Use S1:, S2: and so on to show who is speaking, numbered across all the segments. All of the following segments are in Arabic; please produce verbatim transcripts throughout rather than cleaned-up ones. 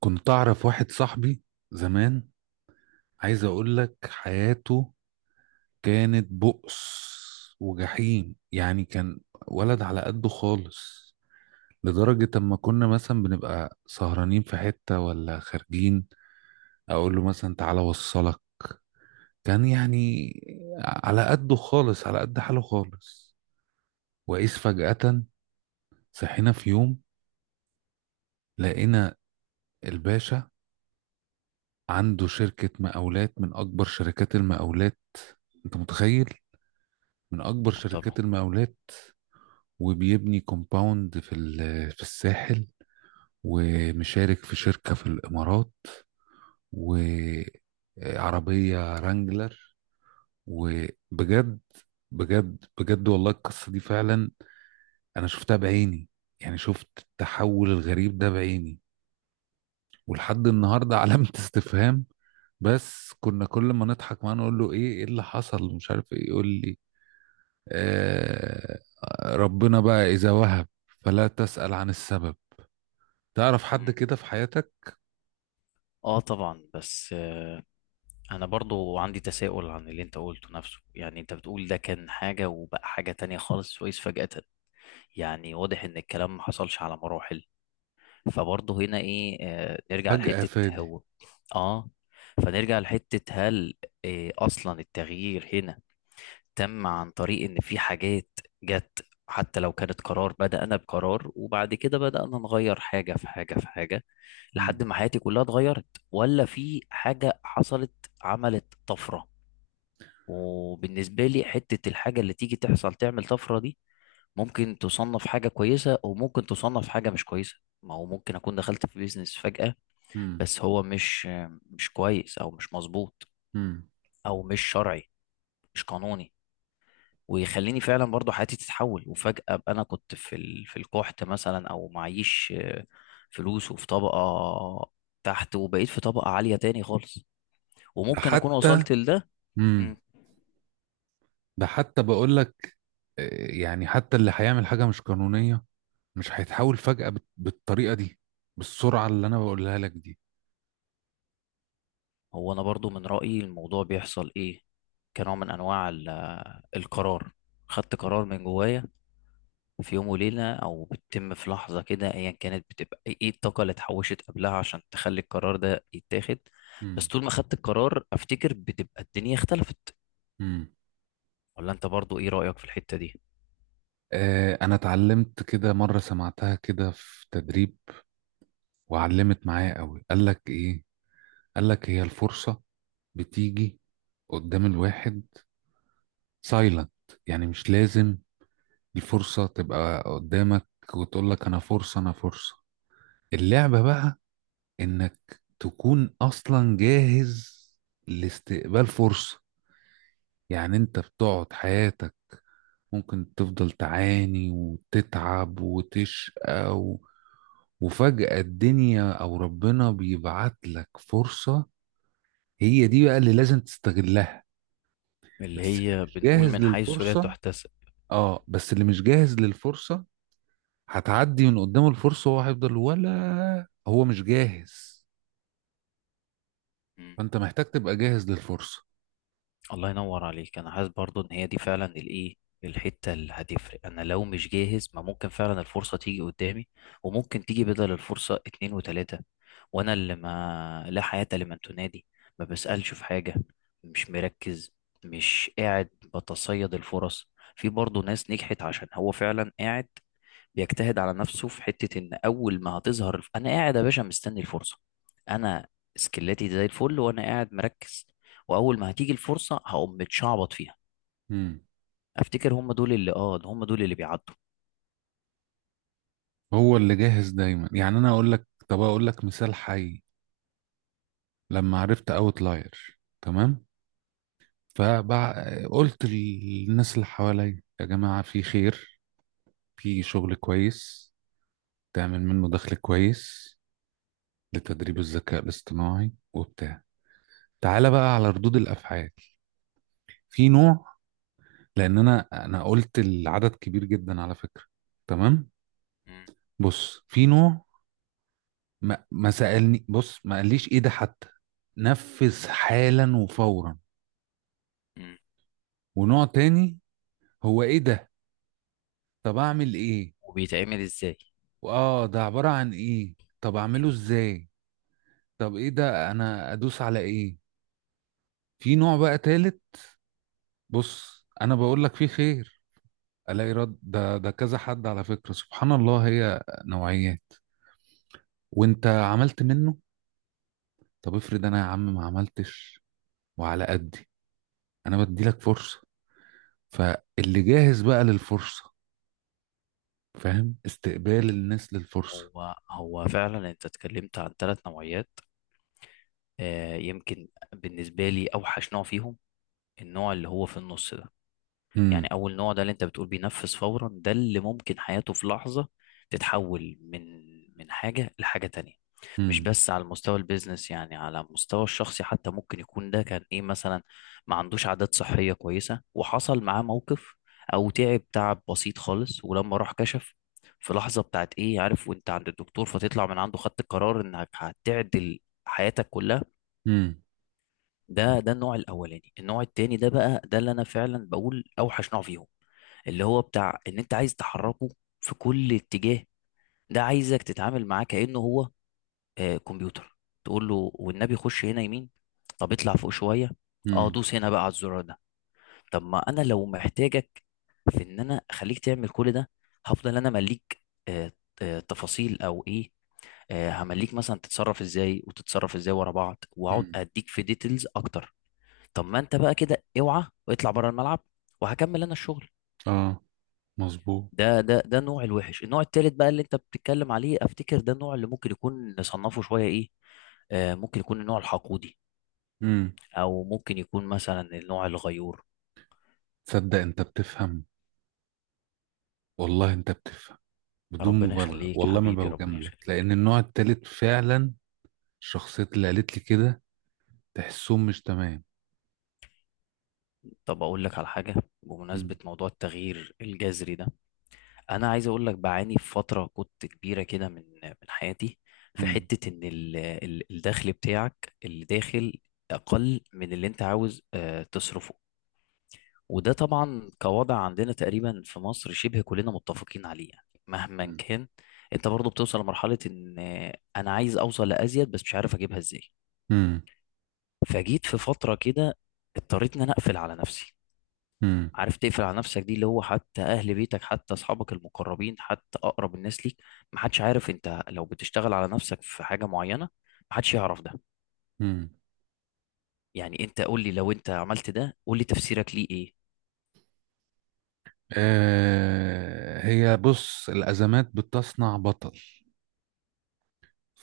S1: كنت أعرف واحد صاحبي زمان، عايز أقول لك حياته كانت بؤس وجحيم. يعني كان ولد على قده خالص، لدرجة أما كنا مثلا بنبقى سهرانين في حتة ولا خارجين أقول له مثلا تعالى وصلك. كان يعني على قده خالص، على قد حاله خالص. وإذ فجأة صحينا في يوم لقينا الباشا عنده شركة مقاولات من أكبر شركات المقاولات. أنت متخيل؟ من اكبر
S2: طبعا.
S1: شركات المقاولات، وبيبني كومباوند في ال- في الساحل، ومشارك في شركة في الامارات، وعربية رانجلر. وبجد بجد بجد والله القصة دي فعلا انا شفتها بعيني، يعني شفت التحول الغريب ده بعيني ولحد النهاردة علامة استفهام. بس كنا كل ما نضحك معاه نقول له ايه ايه اللي حصل مش عارف ايه، يقول لي آه، ربنا بقى اذا وهب فلا تسأل عن السبب. تعرف حد
S2: مم.
S1: كده في حياتك
S2: اه طبعا بس آه، انا برضو عندي تساؤل عن اللي انت قلته نفسه. يعني انت بتقول ده كان حاجة وبقى حاجة تانية خالص سويس فجأة. يعني واضح ان الكلام ما حصلش على مراحل. فبرضو هنا ايه آه، نرجع
S1: فجأة
S2: لحتة
S1: فادي؟
S2: هو. اه فنرجع لحتة هل آه، اصلا التغيير هنا تم عن طريق ان في حاجات جت، حتى لو كانت قرار. بدأنا بقرار وبعد كده بدأنا نغير حاجة في حاجة في حاجة لحد
S1: مم.
S2: ما حياتي كلها اتغيرت. ولا في حاجة حصلت، عملت طفرة. وبالنسبة لي حتة الحاجة اللي تيجي تحصل تعمل طفرة دي، ممكن تصنف حاجة كويسة وممكن تصنف حاجة مش كويسة. ما هو ممكن أكون دخلت في بيزنس فجأة،
S1: مم.
S2: بس هو مش مش كويس أو مش مظبوط،
S1: مم.
S2: أو مش شرعي، مش قانوني. ويخليني فعلا برضو حياتي تتحول، وفجأة ابقى انا كنت في ال... في القحط مثلا او معيش آه، فلوس، وفي طبقة تحت، وبقيت في طبقة عالية تاني خالص.
S1: ده
S2: وممكن اكون
S1: حتى.
S2: وصلت لده.
S1: مم.
S2: مم.
S1: ده حتى بقول لك، آه، يعني حتى اللي هيعمل حاجة مش قانونية مش هيتحول فجأة بت- بالطريقة دي، بالسرعة اللي أنا بقولها لك دي.
S2: هو انا برضو من رأيي الموضوع بيحصل ايه، كنوع من انواع ال- القرار. خدت قرار من جوايا في يوم وليلة او بتتم في لحظة كده ايا كانت. بتبقى ايه إيه الطاقة اللي اتحوشت قبلها عشان تخلي القرار ده يتاخد. بس
S1: مم.
S2: طول ما خدت القرار افتكر بتبقى الدنيا اختلفت.
S1: مم.
S2: ولا انت برضو ايه رأيك في الحتة دي؟
S1: آه، أنا اتعلمت كده مرة، سمعتها كده في تدريب وعلمت معايا قوي. قال لك إيه؟ قال لك هي الفرصة بتيجي قدام الواحد سايلنت، يعني مش لازم الفرصة تبقى قدامك وتقول لك أنا فرصة أنا فرصة. اللعبة بقى إنك تكون أصلا جاهز لاستقبال فرصة. يعني أنت بتقعد حياتك ممكن تفضل تعاني وتتعب وتشقى و... وفجأة الدنيا أو ربنا بيبعت لك فرصة، هي دي بقى اللي لازم تستغلها.
S2: اللي
S1: بس اللي
S2: هي
S1: مش
S2: بنقول
S1: جاهز
S2: من حيث لا
S1: للفرصة،
S2: تحتسب.
S1: آه بس اللي مش جاهز للفرصة هتعدي من قدامه الفرصة وهو هيفضل ولا هو مش جاهز.
S2: مم.
S1: فأنت محتاج تبقى جاهز للفرصة.
S2: الله ينور عليك. انا حاسس برضو ان هي دي فعلا الايه الحتة اللي هتفرق. انا لو مش جاهز ما ممكن فعلا الفرصة تيجي قدامي، وممكن تيجي بدل الفرصة اتنين وتلاتة، وانا اللي ما لا حياة لمن تنادي. ما بسألش في حاجة، مش مركز، مش قاعد بتصيد الفرص. في برضو ناس نجحت عشان هو فعلا قاعد بيجتهد على نفسه في حتة ان اول ما هتظهر الف- انا قاعد يا باشا مستني الفرصة. انا سكلاتي زي الفل وانا قاعد مركز، واول ما هتيجي الفرصة هقوم متشعبط فيها.
S1: مم.
S2: افتكر هم دول اللي اه هم دول اللي بيعدوا.
S1: هو اللي جاهز دايما. يعني أنا أقول لك، طب أقول لك مثال حي. لما عرفت أوتلاير، تمام، فقلت للناس اللي حواليا يا جماعة في خير، في شغل كويس تعمل منه دخل كويس لتدريب الذكاء الاصطناعي وبتاع. تعالى بقى على ردود الأفعال. في نوع، لان انا انا قلت العدد كبير جدا على فكره، تمام،
S2: مم.
S1: بص، في نوع ما, ما سالني، بص ما قاليش ايه ده حتى، نفذ حالا وفورا.
S2: مم.
S1: ونوع تاني هو ايه ده؟ طب اعمل ايه؟
S2: وبيتعمل ازاي؟
S1: واه ده عباره عن ايه؟ طب اعمله
S2: إن
S1: ازاي؟ طب ايه ده، انا ادوس على ايه؟ في نوع بقى تالت، بص انا بقول لك فيه خير، الاقي رد ده ده كذا حد على فكره. سبحان الله، هي نوعيات. وانت عملت منه؟ طب افرض انا يا عم ما عملتش وعلى قدي، انا بدي لك فرصه. فاللي جاهز بقى للفرصه، فاهم، استقبال الناس للفرصه.
S2: هو هو فعلا انت اتكلمت عن ثلاث نوعيات. آه يمكن بالنسبة لي اوحش نوع فيهم، النوع اللي هو في النص ده. يعني
S1: امم.
S2: اول نوع ده اللي انت بتقول بينفذ فورا، ده اللي ممكن حياته في لحظة تتحول من من حاجة لحاجة تانية. مش
S1: امم.
S2: بس على مستوى البيزنس يعني على مستوى الشخصي، حتى ممكن يكون ده كان ايه مثلا، ما عندوش عادات صحية كويسة وحصل معاه موقف، او تعب تعب بسيط خالص. ولما راح كشف في لحظة بتاعت ايه عارف وانت عند الدكتور، فتطلع من عنده خدت القرار انك هتعدل حياتك كلها.
S1: امم.
S2: ده ده النوع الاولاني. النوع التاني ده بقى ده اللي انا فعلا بقول اوحش نوع فيهم، اللي هو بتاع ان انت عايز تحركه في كل اتجاه. ده عايزك تتعامل معاه كأنه هو آه كمبيوتر. تقول له والنبي خش هنا يمين، طب اطلع فوق شوية، اه
S1: امم.
S2: دوس هنا بقى على الزرار ده. طب ما انا لو محتاجك في ان انا اخليك تعمل كل ده، هفضل انا مليك آه آه تفاصيل او ايه، آه همليك مثلا تتصرف ازاي وتتصرف ازاي ورا بعض واقعد
S1: امم.
S2: اديك في ديتيلز اكتر. طب ما انت بقى كده اوعى واطلع بره الملعب وهكمل انا الشغل.
S1: اه، مظبوط.
S2: ده ده ده النوع الوحش. النوع التالت بقى اللي انت بتتكلم عليه افتكر ده النوع اللي ممكن يكون نصنفه شوية ايه، آه ممكن يكون النوع الحقودي،
S1: امم.
S2: او ممكن يكون مثلا النوع الغيور.
S1: تصدق انت بتفهم؟ والله انت بتفهم، بدون
S2: ربنا
S1: مبالغه
S2: يخليك
S1: والله ما
S2: حبيبي، ربنا
S1: بوجاملك،
S2: يخليك.
S1: لان النوع التالت فعلا الشخصيات اللي قالت لي كده تحسهم مش تمام.
S2: طب اقول لك على حاجة. بمناسبة
S1: امم.
S2: موضوع التغيير الجذري ده، انا عايز اقول لك بعاني في فترة كنت كبيرة كده من من حياتي. في
S1: امم.
S2: حتة ان ال- ال- الدخل بتاعك اللي داخل اقل من اللي انت عاوز آه، تصرفه. وده طبعا كوضع عندنا تقريبا في مصر شبه كلنا متفقين عليه. يعني مهما كان، انت برضو بتوصل لمرحلة ان انا عايز اوصل لازيد بس مش عارف اجيبها ازاي.
S1: امم.
S2: فجيت في فترة كده اضطريت ان انا اقفل على نفسي.
S1: امم.
S2: عارف تقفل على نفسك دي؟ اللي هو حتى اهل بيتك، حتى اصحابك المقربين، حتى اقرب الناس ليك، محدش عارف انت لو بتشتغل على نفسك في حاجة معينة، محدش يعرف ده.
S1: امم.
S2: يعني انت قول لي لو انت عملت ده قول لي تفسيرك ليه ايه؟
S1: آه، هي بص، الأزمات بتصنع بطل.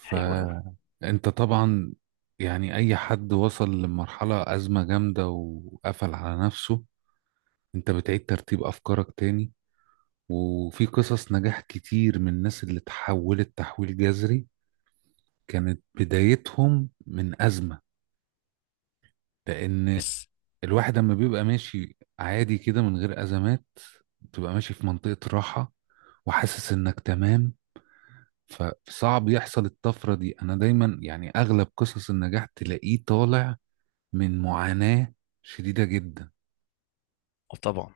S2: حلو قوي.
S1: طبعا يعني اي حد وصل لمرحلة ازمة جامدة وقفل على نفسه، انت بتعيد ترتيب افكارك تاني. وفي قصص نجاح كتير من الناس اللي تحولت تحويل جذري كانت بدايتهم من ازمة، لان
S2: بس
S1: الواحد لما بيبقى ماشي عادي كده من غير ازمات بتبقى ماشي في منطقة راحة وحاسس انك تمام، فصعب يحصل الطفرة دي. انا دايما يعني اغلب قصص النجاح تلاقيه طالع من معاناة شديدة جدا.
S2: طبعا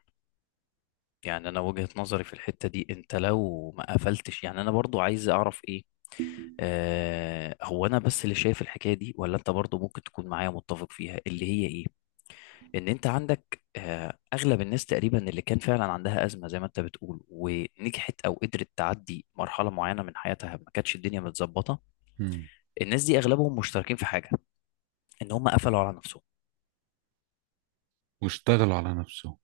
S2: يعني انا وجهة نظري في الحتة دي، انت لو ما قفلتش، يعني انا برضو عايز اعرف ايه، آه هو انا بس اللي شايف الحكاية دي ولا انت برضو ممكن تكون معايا متفق فيها؟ اللي هي ايه، ان انت عندك آه اغلب الناس تقريبا اللي كان فعلا عندها ازمة زي ما انت بتقول ونجحت او قدرت تعدي مرحلة معينة من حياتها ما كانتش الدنيا متظبطة.
S1: مم.
S2: الناس دي اغلبهم مشتركين في حاجة، ان هم قفلوا على نفسهم.
S1: واشتغلوا على نفسهم.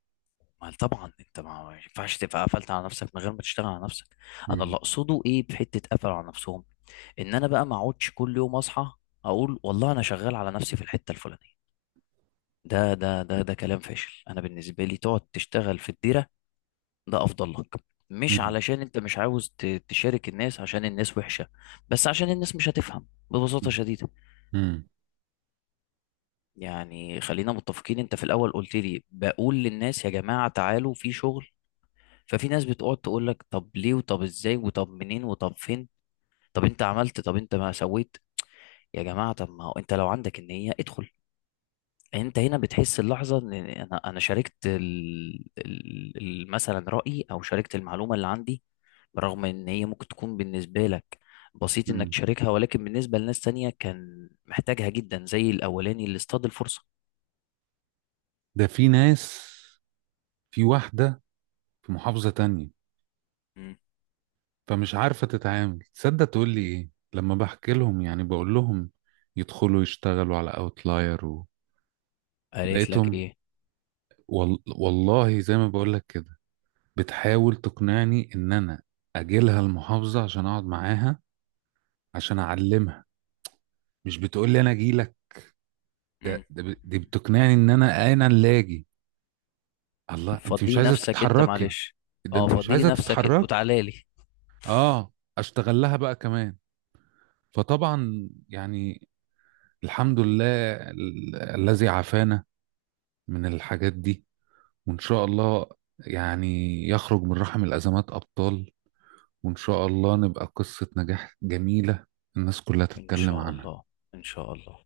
S2: ما طبعا انت ما ما ينفعش تبقى قفلت على نفسك من غير ما تشتغل على نفسك. انا اللي
S1: مم.
S2: اقصده ايه، بحته قفلوا على نفسهم. ان انا بقى ما اقعدش كل يوم اصحى اقول والله انا شغال على نفسي في الحته الفلانيه. ده ده ده ده كلام فاشل. انا بالنسبه لي تقعد تشتغل في الديره ده افضل لك. مش
S1: مم.
S2: علشان انت مش عاوز ت- تشارك الناس عشان الناس وحشه، بس عشان الناس مش هتفهم ببساطه
S1: مم.
S2: شديده.
S1: مم.
S2: يعني خلينا متفقين، انت في الاول قلت لي بقول للناس يا جماعه تعالوا في شغل، ففي ناس بتقعد تقول لك طب ليه وطب ازاي وطب منين وطب فين، طب انت عملت طب انت ما سويت. يا جماعه طب ما هو انت لو عندك النيه ادخل. انت هنا بتحس اللحظه ان انا انا شاركت ال... ال... ال- مثلا رايي او شاركت المعلومه اللي عندي، برغم ان هي ممكن تكون بالنسبه لك بسيط انك
S1: مم.
S2: تشاركها، ولكن بالنسبه لناس تانية كان محتاجها جدا زي الاولاني اللي اصطاد الفرصه.
S1: ده في ناس، في واحدة في محافظة تانية
S2: مم.
S1: فمش عارفة تتعامل. تصدق تقول لي ايه لما بحكي لهم، يعني بقول لهم يدخلوا يشتغلوا على اوتلاير و...
S2: قالت لك
S1: لقيتهم
S2: ايه؟
S1: وال... والله زي ما بقول لك كده بتحاول تقنعني ان انا اجي لها المحافظة عشان اقعد معاها، عشان اعلمها، مش بتقول لي انا اجي لك.
S2: مم.
S1: ده, ده ب- دي بتقنعني ان انا انا اللي اجي. الله، انت مش
S2: فضي
S1: عايزه
S2: نفسك انت
S1: تتحركي،
S2: معلش.
S1: ده
S2: اه
S1: انت مش
S2: فضي لي
S1: عايزه
S2: نفسك انت
S1: تتحركي،
S2: وتعالى لي.
S1: اه، اشتغل لها بقى كمان. فطبعا يعني الحمد لله ال- الذي عافانا من الحاجات دي، وان شاء الله يعني يخرج من رحم الازمات ابطال، وان شاء الله نبقى قصه نجاح جميله الناس كلها
S2: ان
S1: تتكلم
S2: شاء
S1: عنها.
S2: الله، ان شاء الله.